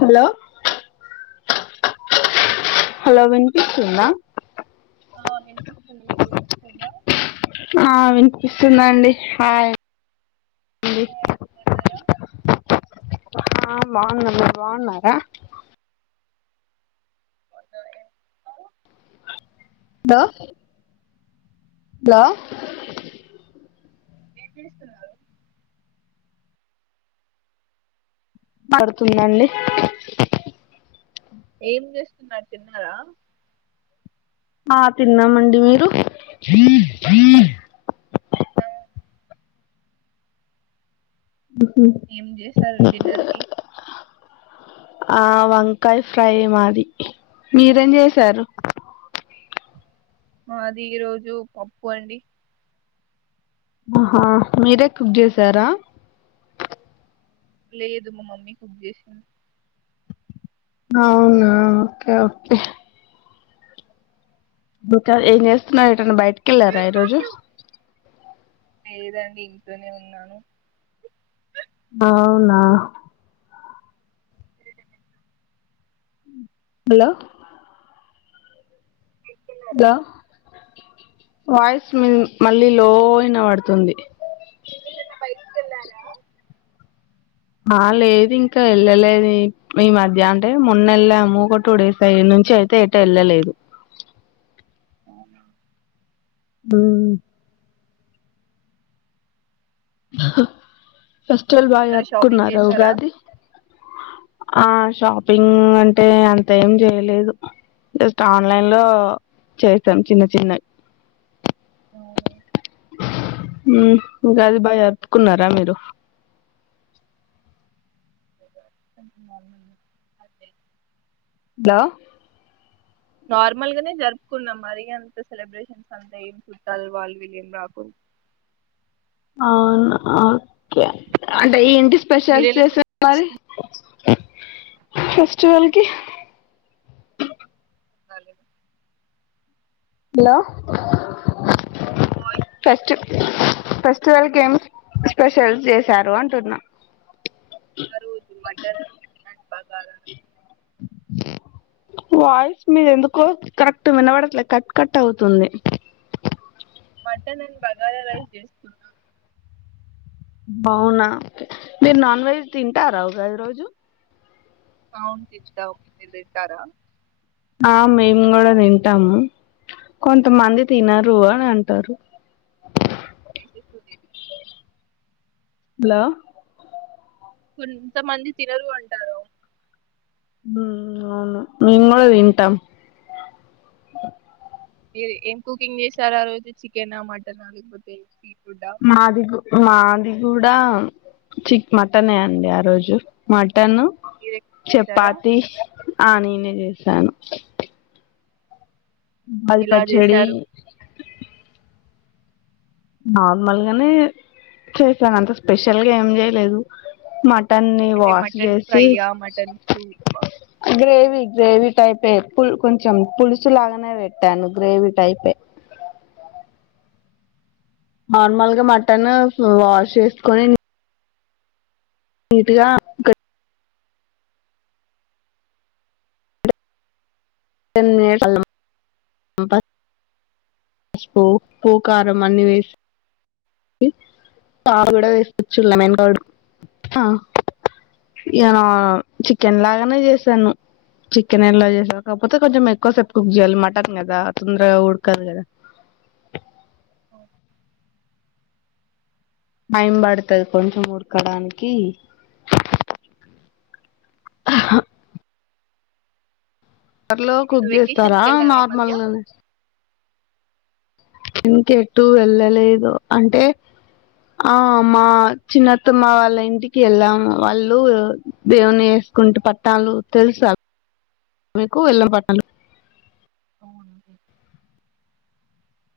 Hello hello వినిపిస్తుంద. ఆ వినిపిస్తుంది మీకు వినిపిస్తుందా. ఆ వినిపిస్తుందండి హాయ్ హాయ్ బాగున్నారా ఆ బాగునా మీరు బాగున్నారా. ఏం ఆ, దా హలో ఏం చేస్తారు. పడుతుందండి. ఏం చేస్తున్నారు తిన్నారా. ఆ తిన్నామండి మీరు, నా- ఏం చేసారు డిన్నర్ కి. ఆ వంకాయ ఫ్రై మాది మీరేం చేసారు. అది ఈ రోజు పప్పు అండి ఆహా మీరే కుక్ చేసారా లేదు మా మమ్మీ కుక్ చేసింది అవునా ఓకే ఓకే ఏం చేస్తున్నారు ఏటు అన్న బయటికి వెళ్ళారా ఈరోజు లేదండి ఇంట్లోనే ఉన్నాను అవునా హలో బయటికి వెళ్ళారా? హలో వాయిస్ మళ్ళీ లో వినపడుతుంది మీరు ఎట్టన్న బయటికి వెళ్ళారా ఆ లేదు ఇంకా వెళ్ళలేదు ఈ మధ్య అంటే మొన్న వెళ్ళాము ఒక టూ డేస్ అయ్య ఇనుంచి అయితే ఎటు వెళ్ళలేదు అవునా ఆ ఆహా ఫెస్టివల్ బాగా షాపింగ్ జరుపుకున్నారా చేసారా ఉగాది ఆ షాపింగ్ అంటే అంత ఏం చేయలేదు జస్ట్ ఆన్లైన్ లో చేసాం చిన్న చిన్నవి హు ఉగాది బాగా జరుపుకున్నారా మీరు [inaudible] హలో నార్మల్ గానే జరుపుకున్నాం మరి అంత సెలబ్రేషన్స్ అంతా ఏం చుట్టాలు వాళ్ళు వీళ్ళు ఏం రాకు అవునా ఓకే అంటే ఇంటి స్పెషల్ మీరెలా సెలబ్రేట్ చేసేరు ఫెస్టివల్ కి వాలి hello voice fest fest break festival కి ఏం స్పెషల్ చేశారు అంటున్నా ఆ రోజు మటన్ లాంటివి బగారా రైస్ వాయిస్ మీద ఎందుకో కరెక్ట్ వినబడట్లేదు కట్ కట్ అవుతుంది మటన్ అండ్ బగారా రైస్ చేసుకున్నాం బావున్నా అంతే మీరు నాన్ వెజ్ తింటారా ఉగాది రోజు అవును తింటాం మీరు తింటారా ఆ మేము కూడా తింటాము కొంతమంది తినరు ఆ అంటారు ఏంటి ఫుడ్ హలో కొంతమంది తినరు అంటారు హా అవును మేము కూడా తింటాం ఏం కుకింగ్ చేసారు ఆ రోజు చికెన్ చికెన్ మటన్ లేకపోతే ఫుడ్డా మాది గు మాది కూడా చిక్ మటన్ అండి ఆ రోజు మా మటన్ మీరే కుక్ చేశారా చపాతి ఆ నీను చేసాను ఉగాది ఎలా పచ్చడి చేశారు నార్మల్ గానే చేసాను అంత స్పెషల్ గా ఏం చేయలేదు మాట్ న్ని అంటే వాష్ మటన్ చేసి ఫ్రైయా మటన్ సూపా గ్రేవి గ్రేవీ టైపే పు కొంచెం పులుసు లాగానే పెట్టాను గ్రేవీ టైపే నార్మల్గా మటన్ వాష్ చేసుకొని నీటుగా టెన్ మినిట్స్ అల్లం పసుపు పూకారం అన్ని వేసి పావు కూడా వేసుచ్చుడు ఏ చికెన్ లాగానే చేసాను చికెన్ ఎలా చేసాారు కాకపోతే కొంచెం ఎక్కువ సేపు కుక్ చేయాలి మటన్ కదా తొందరగా ఉడకదు కదా టైమ్ పడుతుది కొంచెం ఉడకడానికి కర్లో ఎటైనా కుక్ వెకేషన్స్ చేస్తారా కెళ్ళారా ఈ మధ్య నార్మల్గానే ఇంకెటు వెళ్ళలేదు అంటే ఆ మా చిన్నత్తమ్మ వాళ్ళ ఇంటికి వెళ్ళాము వాళ్ళు దేవుని వేసుకుంటే పట్టాలు తెలుస మీకు వెళ్ళం పట్టాలు అవును.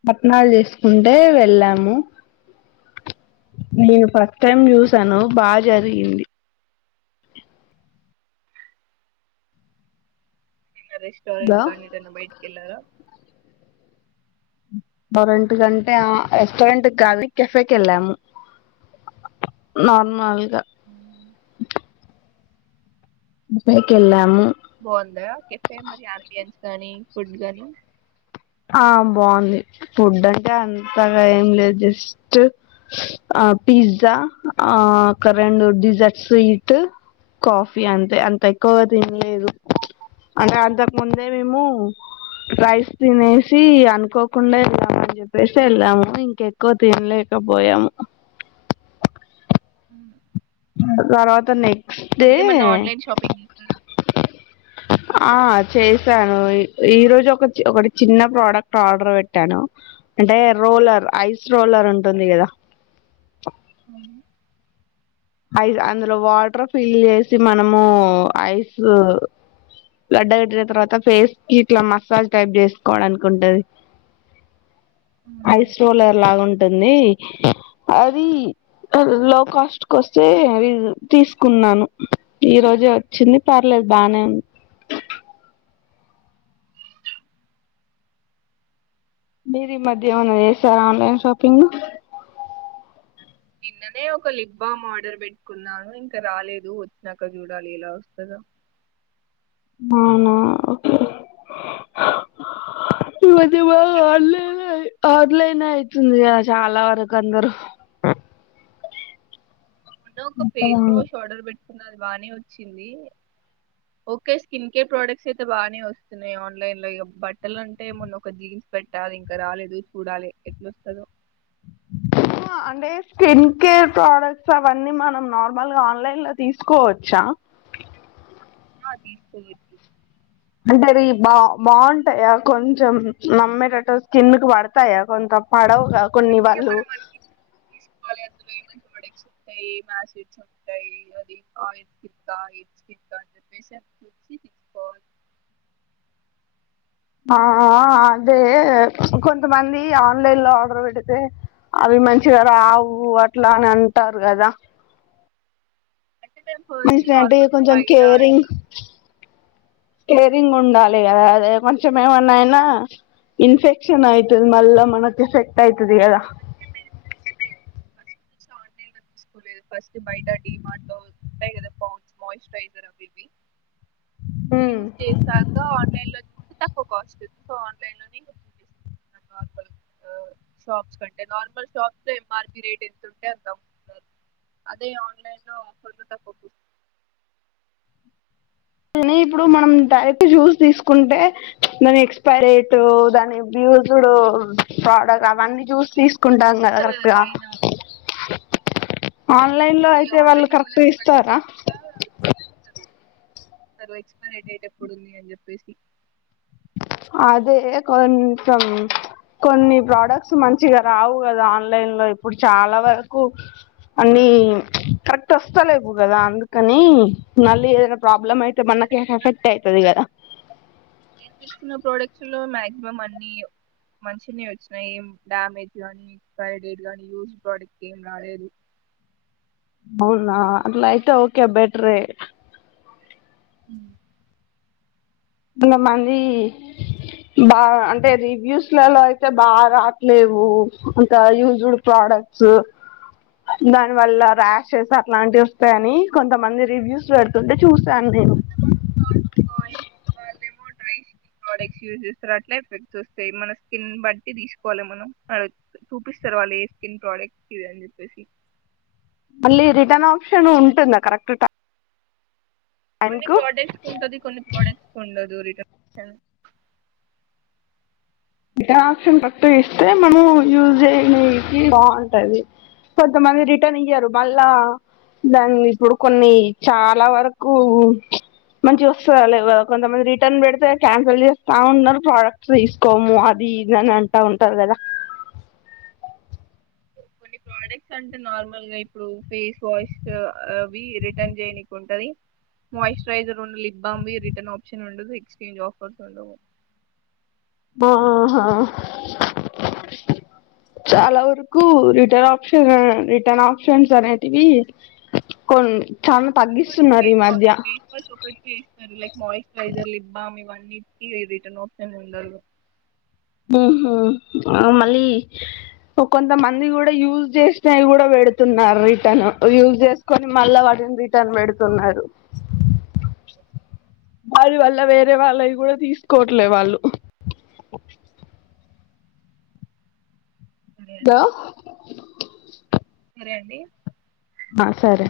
పట్నాలు చేసుకుంటే వెళ్ళాము నేను ఫస్ట్ టైం చూసాను బాగా జరిగింది ఇన్న రెస్టోరంట్ లో గగానిదన్నా బయటికి వెళ్లారా ఎరెట్ కంటే రెస్టారెంట్ కానీ కెఫేకి వెళ్ళాము నార్మల్గా క్యాఫే కి వెళ్ళాము బాగుంద కెఫే మరి అంబియన్స్ గానీ ఫుడ్ గాని ఆ బాగుంది ఫుడ్ అంటే అంతగా ఏం లేదు జస్ట్ పిజ్జా ఆ ఒక రెండు డిజర్ట్ స్వీట్ కాఫీ అంతే అంత ఎక్కువగా తినలేదు ఏం లేదు అంటే అంతకుముందే మేము రైస్ తినేసి అనుకోకుండా వెళ్దామని చెప్పేసి వెళ్దాము ఇంకెక్కువ తినలేకపోయాము ఉ తర్వాత నెక్స్ట్ డే మధ్య మన్న ఆన్లైన్ షాపింగ్ చేసారా ఆ చేశాను ఈరోజు ఒక ఒకటి చిన్న ప్రోడక్ట్ ఆర్డర్ పెట్టాను అంటే రోలర్ ఐస్ రోలర్ ఉంటుంది కదా అవు ఐస్ అందులో వాటర్ ఫిల్ చేసి మనము ఐస్ గడ్డ కట్టిన తర్వాత ఫేస్ కి ఇట్లా మసాజ్ టైప్ చేసుకోవడానికి ఉంటంది ఐస్ రోలర్ లాగా ఉంటుంది అది లో కాస్ట్ వస్తే అవి తీసుకున్నాను ఈ రోజే వచ్చింది పర్లేదు బాగానే ఉంది మీరు ఈ మధ్య ఏమన్నా చేస్తారు ఆన్లైన్ షాపింగ్ నిన్ననే ఒక లిప్బామ్ ఆర్డర్ పెట్టుకున్నాను ఇంకా రాలేదు వచ్చాక చూడాలి ఎలా వస్తుందా అవునా మ బా ఆన్లైన్ ఆన్లైన్ అవుతుంది చాలా వరకు అందరు ఉ ఒక ఫేస్వాష్ ఆర్డర్ పెట్ట అది బాగానే వచ్చింది ఓకే స్కిన్ కేర్ ప్రోడక్ట్స్ అయితే బానే వస్తున్నాయి ఆన్లైన్ లో ఇ బట్టలు అంటే మొన్న ఒక జీన్స్ పెట్టా ఇంకా రాలేదు చూడాలి ఎట్లా వస్తందో అంటే స్కిన్ కేర్ ప్రోడక్ట్స్ అవన్నీ మనం నార్మల్గా ఆన్లైన్ లో తీసుకోవచ్చా తీసుకోవచ్చు అంటే అది బాగుంటాయా కొంచెం నమ్మేటట్టు స్కిన్కి పడతాయా కొంత పడవు కొన్ని అంటే ఇగ వాళ్ళు మనం ప్రడక్ట్స్ ఉంటాయి మసడ్స్ ఉంటాయి అది ఆస్కాస్కా అని చెప్పేసి ఎ వచ్చి తీసుకోవాలి ఆ అదే కొంతమంది ఆన్లైన్ లో ఆర్డర్ పెడితే అవి మంచిగా రావు అట్లా అని అంటారు కదా అంటే మేము ఫస్ట్ మనిషిన అంటే నార్మల్గా కొంచెం బయట కేరింగ్ డీ కేరింగ్ ఉండాలి కదా అదే కొంచెం ఏమన్నాయినా ఇన్ఫెక్షన్ అవుతుంది మళ్ళా మనకు ఎఫెక్ట్ అవుతుంది కదా కోలేదు ఫస్ట్ బయట ఉంటాయి కదా మాచరైజర్ అవి ఉమ్ యూస్ చేసాక ఆన్లైన్ లో చూస్తే కాస్ట్ ఉంది సో ఆన్లైన్ లో నార్ల్ షాప్స్ కంటే నార్మల్ షాప్స్ లో ఎంఆర్పి రేట్ ఎ అదే ఆన్లైన్ లో ఇప్పుడు మనం డైరెక్ట్ జ్యూస్ తీసుకుంటే దాని ఎక్స్పైరేట్ దాని వ్యూస్డ్ ప్రోడక్ట్ అవన్నీ చూ వస్తాయి తీసుకుంటాం కదా చూపిస్తారు కరెక్ట్గా పైన ఆన్లైన్ లో ఈ అయితే వాళ్ళు ఆన్లైన్ లో కరెక్ట్ కొనే గా ప్రోడక్ట్స్ ఇస్తారా ఎక్స్పైరీ డేట్ ఎప్పుడుంది అని చెప్పేసి అదే కొంచెం కొన్ని ప్రోడక్ట్స్ మంచిగా రావు కదా ఆన్లైన్ లో ఇప్పుడు చాలా వరకు అన్ని కరెక్ట్ వస్తాలేవు కదా అందుకని మళ్ళీ ఏదైనా ప్రాబ్ల ము అయితే మనకి ఎఫెక్ట్అయితుదిదకా నేను తీసుకున్న ప్రోడక్ట్ లో మ్యాక్సిమం అన్ని మంచిగనే వచ్చినాయి ఏ డ్యామేజ్ గానీ ఎక్స్పైర్డేడ్ నీ యూస్డ్ ప్రోడక్ట్ ఏం రాలేదు అవునా అట్లాయితే ఓకే బెటర్ ఎ అ కొంతమంది బా అంటే రివ్యూస్లలో అయితే బాగా రాట్లేవు అంత యూజడ్ ప్రొడక్ట్స్ దాని వల్ల ర్యాషెస్ అట్లాంటివి వస్తాయని కొంతమంది రివ్యూస్ లో పెడుతుంటే చూసాను నేను చేస్తారు అట్లా ఎఫెక్ట్ వస్తాయి మన స్కిన్ బట్టి తీసుకోవాలి మనం ప్రోడక్ట్స్ చూపిస్తారు వాళ్ళు ఏ స్కిన్ ప్రోడక్ట్ ఇది అని చెప్పేసి మళ్ళీ రిటర్న్ ఆప్షన్ ఉంటుందా కరెక్ట్ టై కొన్ని ప్రోడక్ట్స్ ఉంటది కొన్ని ప్రోడక్ట్స్ ఉండదు రిటర్న్ అ రిటన్ ఇస్తే మనం యూజ చేయనికి బాగుంటది కొంతమంది రిటర్న్ ఇయారు మళ్ళా దాన్ని ఇప్పుడు కొన్ని చాలా వరకు మంచిగా వస్తలే కొంతమంది రిటర్న్ పెడితే క్యాన్సిల్ చేస్తా ఉన్నారు ప్రోడక్ట్స్ తీసుకోము అది ఇది అంటా ఉంటారు కదా కొన్ని ప్రోడక్ట్స్ అంటే నార్మల్గా ఇప్పుడు ఫేస్ వాష్ అవి రిటర్న్ చేయడానికి ఉంటది మాశ్చరైజర్ ఉన్న లిప్ బామ్ రిటర్న్ ఆప్షన్ ఉండదు ఎక్స్చేంజ్ ఆఫర్స్ ఉండవు ఆహా చాలా వరకు రిటర్న్ ఆప్షన్ రిటర్న్ ఆప్షన్స్ అనేటివి కొన్ ఇవ్వరు ఫేస్ ఫేస్ వాష్ ఒకరటికే ఇస్తారులే మాయిచరైజర్లు లిబ్బం ఇవ్వ నిటికి రిటర్న్ ఆప్షన్ ఉండదు ఆహ మళ్ళీ కొంతమంది కూడా యూజ్ చేసినవి కూడా పెడుతున్నారు రిటర్న్ యూజ చేసుకొని మళ్ళీ వాటిని రిటర్న్ పెడుతున్నారు వారి వల్ల వేరే వాళ్ళవి కూడా తీసుకోవట్లే వాళ్ళు అదే హలో అండి సరే అండి ఆ సరే